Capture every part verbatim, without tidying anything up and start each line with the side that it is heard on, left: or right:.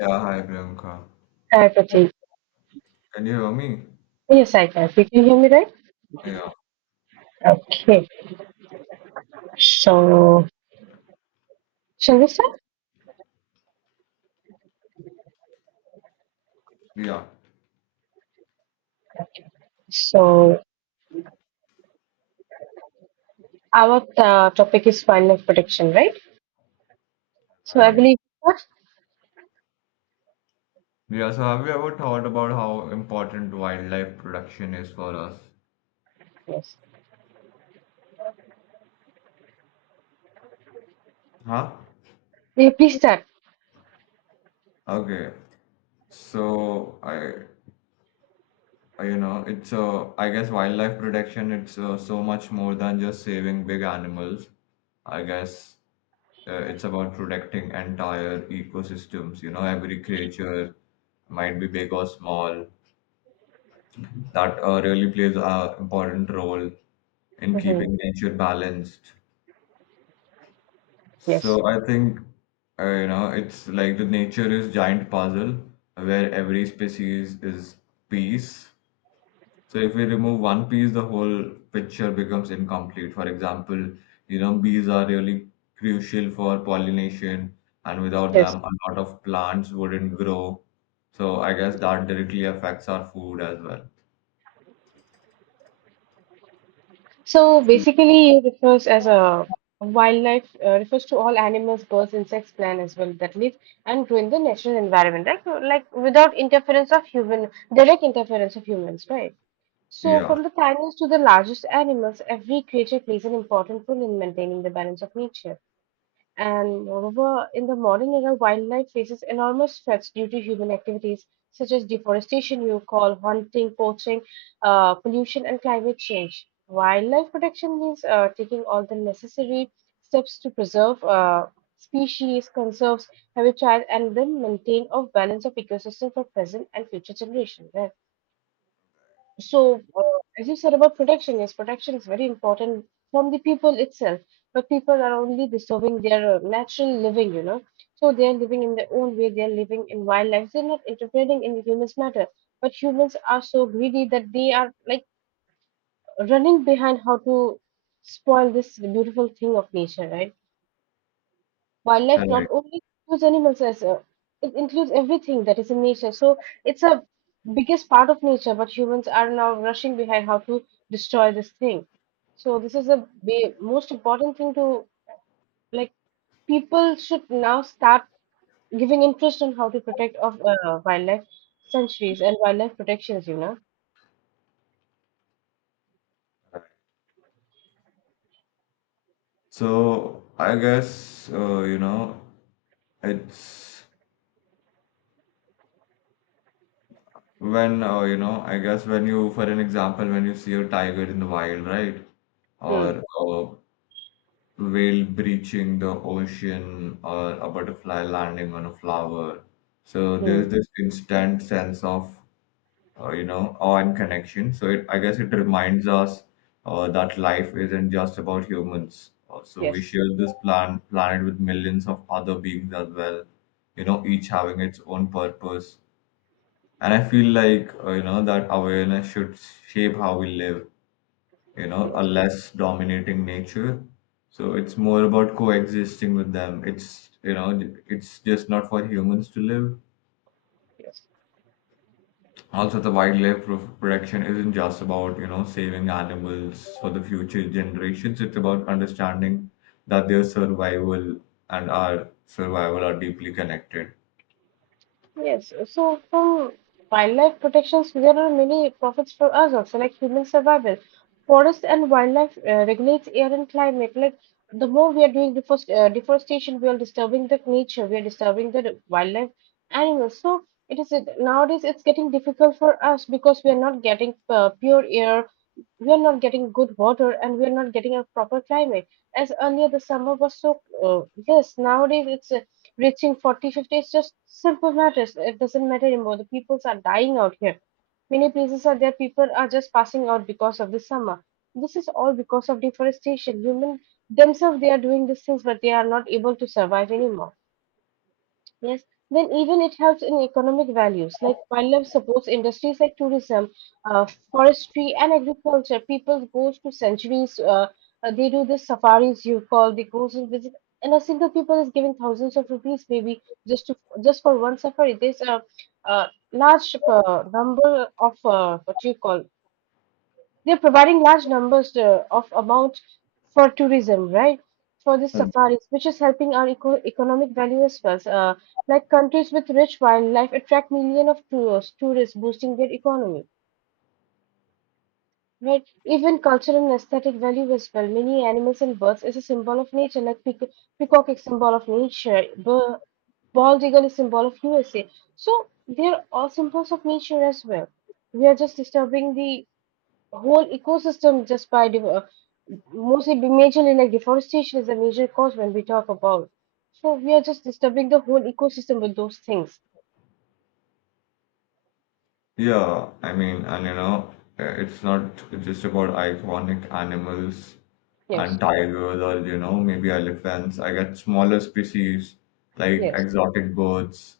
left: Yeah, hi Priyanka.
right: Psychiatric.
left: Can you hear me?
right: Yes, I Can you can hear me right?
left: Yeah,
right: Okay. So, shall we start?
left: yeah.
right: So, our uh, topic is wildlife protection, right? So, I
left: Hi.
right: believe.
left: Yeah, so have you ever thought about how important wildlife production is for us?
right: Yes.
left: Huh?
right: Yeah, please start.
left: Okay. So I, I- you know, it's uh, I guess wildlife protection. It's uh, so much more than just saving big animals. I guess uh, it's about protecting entire ecosystems. You know, every creature, might be big or small, that uh, really plays a important role in
right: Hmm.
left: keeping nature balanced.
right: Yes.
left: So I think uh, you know it's like the nature is giant puzzle where every species is piece. So if we remove one piece, the whole picture becomes incomplete. For example, you know bees are really crucial for pollination, and without
right: Yes.
left: them, a lot of plants wouldn't grow. So I guess that directly affects our food as well.
right: So, basically, it refers as a wildlife, uh, refers to all animals, birds, insects, plant as well that live and grow in the natural environment, right? So, Like without interference of human, direct interference of humans, right? So,
left: Yeah,
right: from the tiniest to the largest animals, every creature plays an important role in maintaining the balance of nature. And moreover, in the modern era, wildlife faces enormous threats due to human activities such as deforestation, you call, hunting, poaching, uh, pollution, and climate change. Wildlife protection means uh, taking all the necessary steps to preserve uh, species, conserves habitat, and then maintain a balance of ecosystem for present and future generations. right? So, uh, as you said about protection, yes, protection is very important from the people itself. But people are only disturbing their uh, natural living, you know. So they are living in their own way. They are living in wildlife. They're not interfering in the humans' matter. But humans are so greedy that they are like running behind how to spoil this beautiful thing of nature, right? Wildlife
left: right.
right: not only includes animals as a, it includes everything that is in nature. So it's a biggest part of nature, but humans are now rushing behind how to destroy this thing. So this is the ba- most important thing to, like, people should now start giving interest on how to protect of uh, wildlife sanctuaries and wildlife protections, you know.
left: So I guess uh, you know it's when uh, you know I guess when you for an example when you see a tiger in the wild, right,
right: Hmm.
left: or a whale breaching the ocean or a butterfly landing on a flower, so
right: Hmm.
left: there's this instant sense of uh, you know on connection. So it, i guess it reminds us uh, that life isn't just about humans. Uh, so we
right: Yes.
left: share this plan, planet with millions of other beings as well, you know, each having its own purpose. And I feel like uh, you know that awareness should shape how we live, you know, a
right: Yes.
left: less dominating nature. So it's more about coexisting with them. It's you know it's just not for humans to live.
right: Yes.
left: Also, the wildlife pro- protection isn't just about, you know, saving animals for the future generations. It's about understanding that their survival and our survival are deeply connected.
right: Yes, so from wildlife protections, there are many profits for us also, like human survival. Forest and wildlife uh, regulates air and climate. Like the more we are doing deforest, uh, deforestation, we are disturbing the nature, we are disturbing the wildlife animals. So it is nowadays it's getting difficult for us because we are not getting uh, pure air, we are not getting good water, and we are not getting a proper climate as earlier. The summer was so, uh, yes, nowadays it's, uh, reaching forty, fifty. It's just simple matters, it doesn't matter anymore. The peoples are dying out here, many places are there, people are just passing out because of the summer. This is all because of deforestation. Human themselves, they are doing these things, but they are not able to survive anymore. Yes, then even it helps in economic values, like wildlife supports industries like tourism, uh, forestry, and agriculture. People goes to centuries, uh, uh, they do the safaris, you call, they goes and visit, and a single people is giving thousands of rupees maybe just to just for one safari. There's a, uh large uh, number of, uh, what you call, they're providing large numbers uh, of amount for tourism, right? For the
left: Mm.
right: safaris, which is helping our eco economic value as well. So, Uh, like countries with rich wildlife attract million of tourists, tourists boosting their economy, right? Even cultural and aesthetic value as well. Many animals and birds is a symbol of nature, like peac- peacock is symbol of nature, bir- bald eagle is symbol of U S A. So they're all symbols of nature as well. We are just disturbing the a whole ecosystem just by div- uh, mostly be majorly, like deforestation is a major cause when we talk about. So we are just disturbing the whole ecosystem with those things.
left: Yeah, I mean, and you know, uh, it's not just about iconic animals
right: Yes,
left: and tigers or, you know, maybe elephants. I get smaller species like
right: yes,
left: exotic birds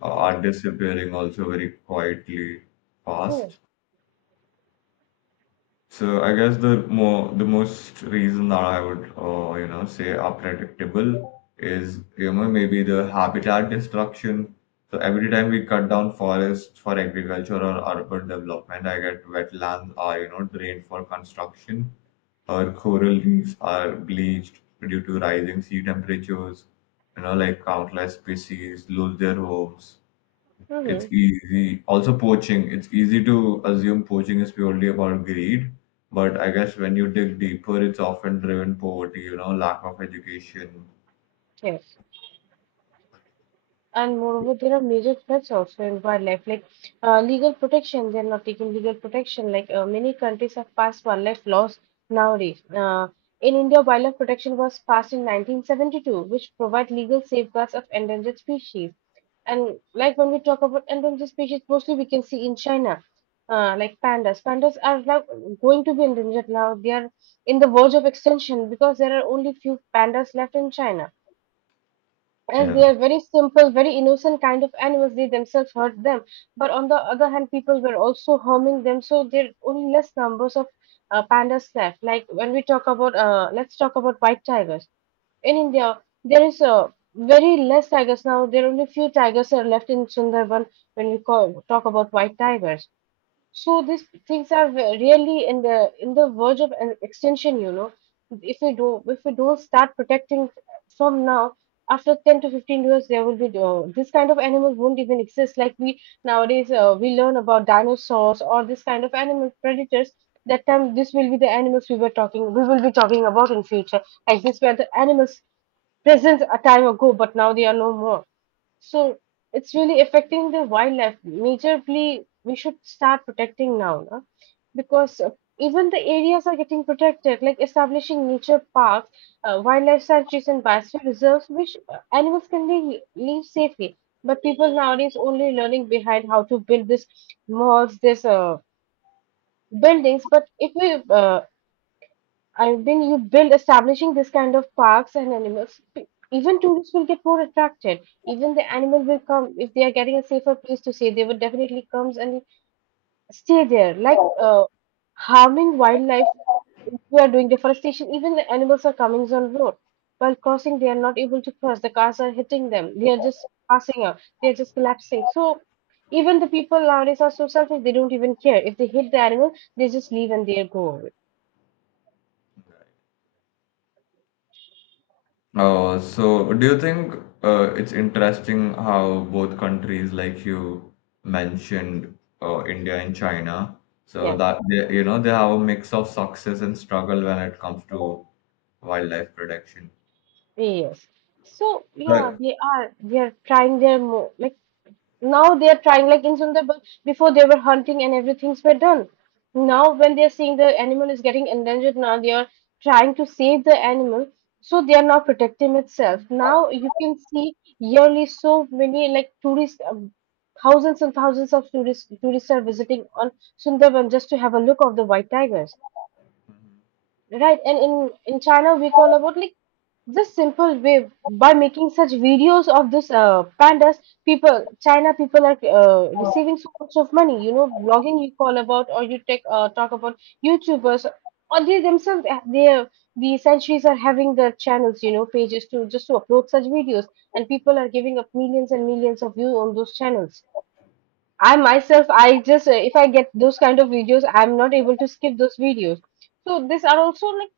left: uh,
right: yes,
left: are disappearing also very quietly
right: yes.
left: fast. So I guess the more the most reason that I would uh, you know say are predictable is, you know, maybe the habitat destruction. So every time we cut down forests for agriculture or urban development, I get wetlands are, you know, drained for construction or coral reefs are bleached due to rising sea temperatures. You know, like countless species lose their homes, it's
right: Mm-hmm.
left: easy. Also, poaching. It's easy to assume poaching is purely about greed, but I guess when you dig deeper, it's often driven poverty, you know, lack of education.
right: Yes. And moreover, there are major threats also in wildlife, like uh, legal protection, they're not taking legal protection. Like, uh, many countries have passed wildlife laws nowadays. Uh, in india, wildlife protection was passed in nineteen seventy-two, which provide legal safeguards of endangered species. And like, when we talk about endangered species, mostly we can see in China. Uh, like pandas, pandas are now going to be endangered, now they are in the verge of extinction because there are only few pandas left in China, as they
left: Yeah.
right: are very simple, very innocent kind of animals, they themselves hurt them. But on the other hand, people were also harming them, so there are only less numbers of uh, pandas left. Like when we talk about, uh, let's talk about white tigers. In India, there is uh, very less tigers now. There are only few tigers are left in Sundarban when we call, talk about white tigers. So these things are ve- really in the in the verge of an extinction, you know. If we do if we don't start protecting from now, after ten to fifteen years, there will be uh, this kind of animals won't even exist. Like we nowadays, uh, we learn about dinosaurs or this kind of animal predators. That time, this will be the animals we were talking we will be talking about in future. Like these were the animals present a time ago, but now they are no more. So it's really affecting the wildlife majorly. We should start protecting now, no? Because uh, even the areas are getting protected, like establishing nature parks, uh, wildlife sanctuaries, and biosphere reserves, which uh, animals can be live safely. But people nowadays only learning behind how to build this malls, this uh, buildings. But if we, uh, I've been you build establishing this kind of parks and animals. pe- Even tourists will get more attracted. Even the animal will come if they are getting a safer place to stay. They will definitely comes and stay there. Like, uh, harming wildlife, we are doing deforestation. Even the animals are coming on road while crossing. They are not able to cross. The cars are hitting them. They are just passing out. They are just collapsing. So even the people nowadays are so selfish. They don't even care if they hit the animal. They just leave and they go away.
left: Uh, so do you think uh, it's interesting how both countries, like you mentioned, uh, India and China, so
right: Yeah.
left: that they, you know, they have a mix of success and struggle when it comes to wildlife protection.
right: Yes. So yeah,
left: Right.
right: they are they are trying their more, like now they are trying, like in Sundarbans before, they were hunting and everything's were done. Now when they are seeing the animal is getting endangered, now they are trying to save the animal. So they are now protecting itself. Now you can see yearly so many like tourists, um, thousands and thousands of tourists tourists are visiting on Sundarban just to have a look of the white tigers. Right, and in in China we call about like this simple way by making such videos of this uh, pandas. People, China people are uh, receiving so much of money. You know, blogging you call about, or you take, uh, talk about YouTubers. Or they themselves, uh, they are- the centuries are having their channels, you know, pages to just to upload such videos, and people are giving up millions and millions of views on those channels. I myself, I just uh, if I get those kind of videos, I'm not able to skip those videos. So these are also like,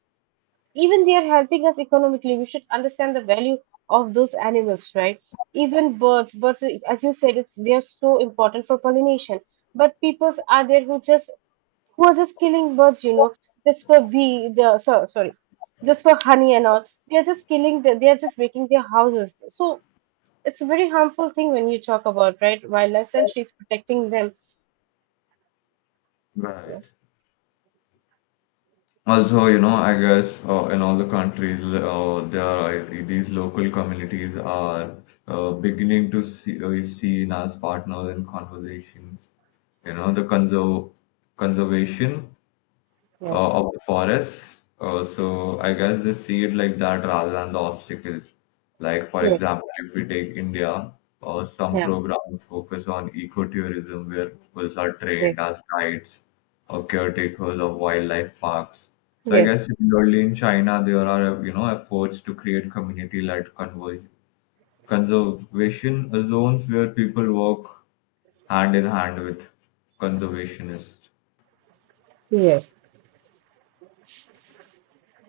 right: even they are helping us economically, we should understand the value of those animals, right? Even birds, birds as you said, it's they are so important for pollination. But peoples are there who just who are just killing birds, you know, just for bee the, so, sorry, just for honey and all, they are just killing the, they are just making their houses. So it's a very harmful thing when you talk about. Right, wildlife sanctuaries, protecting them.
left: Right.
right: Yes.
left: Also, you know, I guess uh, in all the countries, uh, there are like, these local communities are uh, beginning to see uh, seen as partners in conversations. You know, the conserv conservation
right: Yes.
left: uh, of the forest. Uh, so I guess they see it like that rather than the obstacles. Like for
right: Yes.
left: example, if we take India, uh, some
right: Yeah.
left: programs focus on ecotourism where people are
right: Yes.
left: trained as guides or caretakers of wildlife parks. So I
right: Yes.
left: guess similarly in China, there are, you know, efforts to create community-led conver- conservation zones where people work hand in hand with conservationists.
right: Yes.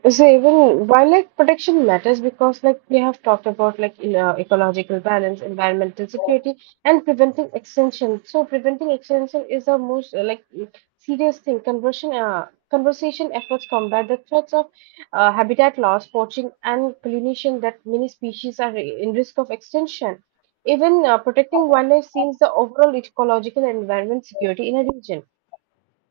right: So even wildlife protection matters because, like we have talked about, like in, uh, ecological balance, environmental security, and preventing extinction. So preventing extinction is the most, uh, like, serious thing. Conversion uh, Conversation efforts combat the threats of uh, habitat loss, poaching, and pollination that many species are in risk of extinction. Even uh, protecting wildlife seems the overall ecological and environment security in a region.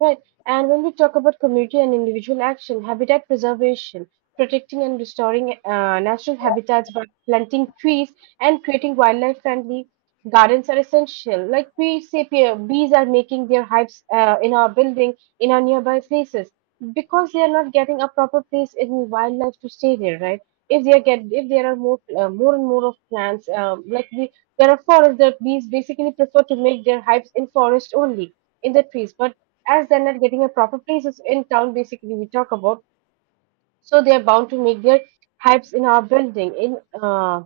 right: Right. And when we talk about community and individual action, habitat preservation, protecting and restoring uh, natural habitats by planting trees and creating wildlife friendly gardens are essential. Like we say, pe- bees are making their hives uh, in our building, in our nearby places, because they are not getting a proper place in wildlife to stay there, right? If they are get, if there are more, uh, more and more of plants, um, like we, there are forests, the bees basically prefer to make their hives in forest only, in the trees. But as they're not getting a proper places in town, basically we talk about, so they're bound to make their hypes in our building, in uh,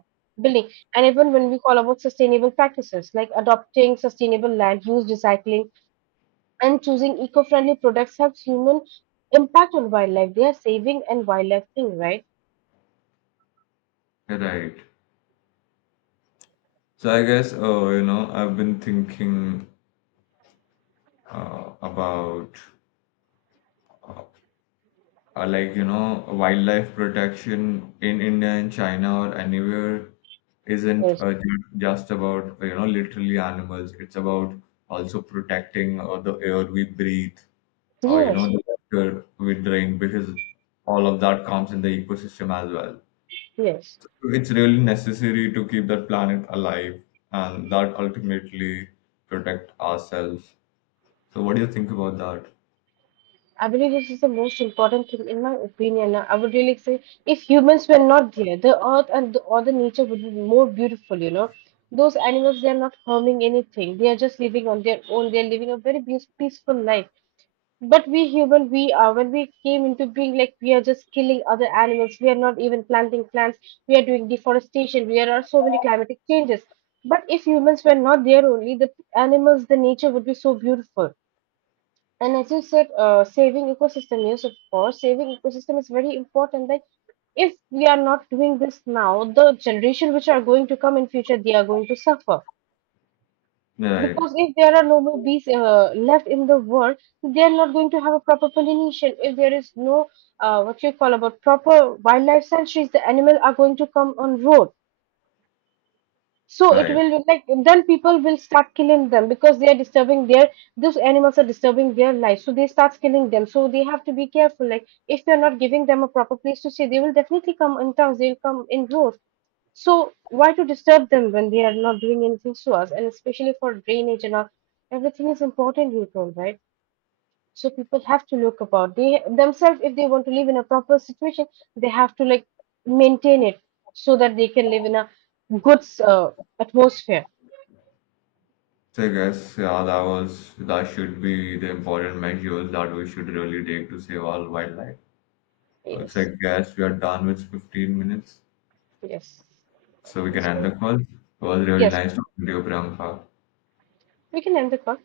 right: building. And even when we call about sustainable practices like adopting sustainable land use, recycling, and choosing eco-friendly products, have human impact on wildlife, they are saving and wildlife thing, right?
left: Right. So I guess uh, you know I've been thinking uh, about uh, uh, like you know wildlife protection in India and China or anywhere isn't
right: Yes.
left: uh, ju- just about, you know, literally animals. It's about also protecting uh, the air we breathe or, you know,
right: Yes.
left: the water we drink, because all of that comes in the ecosystem as well.
right: Yes.
left: So it's really necessary to keep the planet alive and that ultimately protect ourselves. So what do you think about that?
right: I believe this is the most important thing, in my opinion. I would really say if humans were not there, the earth and the, or the nature would be more beautiful, you know. Those animals, they are not harming anything. They are just living on their own. They are living a very peace- peaceful life. But we human, we are, when we came into being, like we are just killing other animals. We are not even planting plants. We are doing deforestation. We are so many climatic changes. But if humans were not there only, the animals, the nature would be so beautiful. And as you said, uh, saving ecosystem, yes, of course, saving ecosystem is very important. That if we are not doing this now, the generation which are going to come in future, they are going to suffer.
left: Right,
right: Because if there are no more bees uh, left in the world, they are not going to have a proper pollination. If there is no, uh, what you call, about proper wildlife sanctuaries, the animal are going to come on road, so it
left: right.
right: will be like then people will start killing them because they are disturbing their, those animals are disturbing their life, so they start killing them. So they have to be careful. Like, if you're not giving them a proper place to stay, they will definitely come in towns, they'll come in rows. So why to disturb them when they are not doing anything to us? And especially for drainage and all, everything is important, you told, right? So people have to look about they themselves, if they want to live in a proper situation, they have to, like, maintain it so that they can live in a good, uh, atmosphere.
left: So I guess yeah, that was that should be the important measures that we should really take to save our wildlife. Uh, So I
right: Yes,
left: guess we are done with fifteen minutes,
right: yes,
left: so we
right: okay,
left: can end
right: so
left: the call. It was really
right: yes,
left: nice talking to you, Priyanka.
right: we can end the call.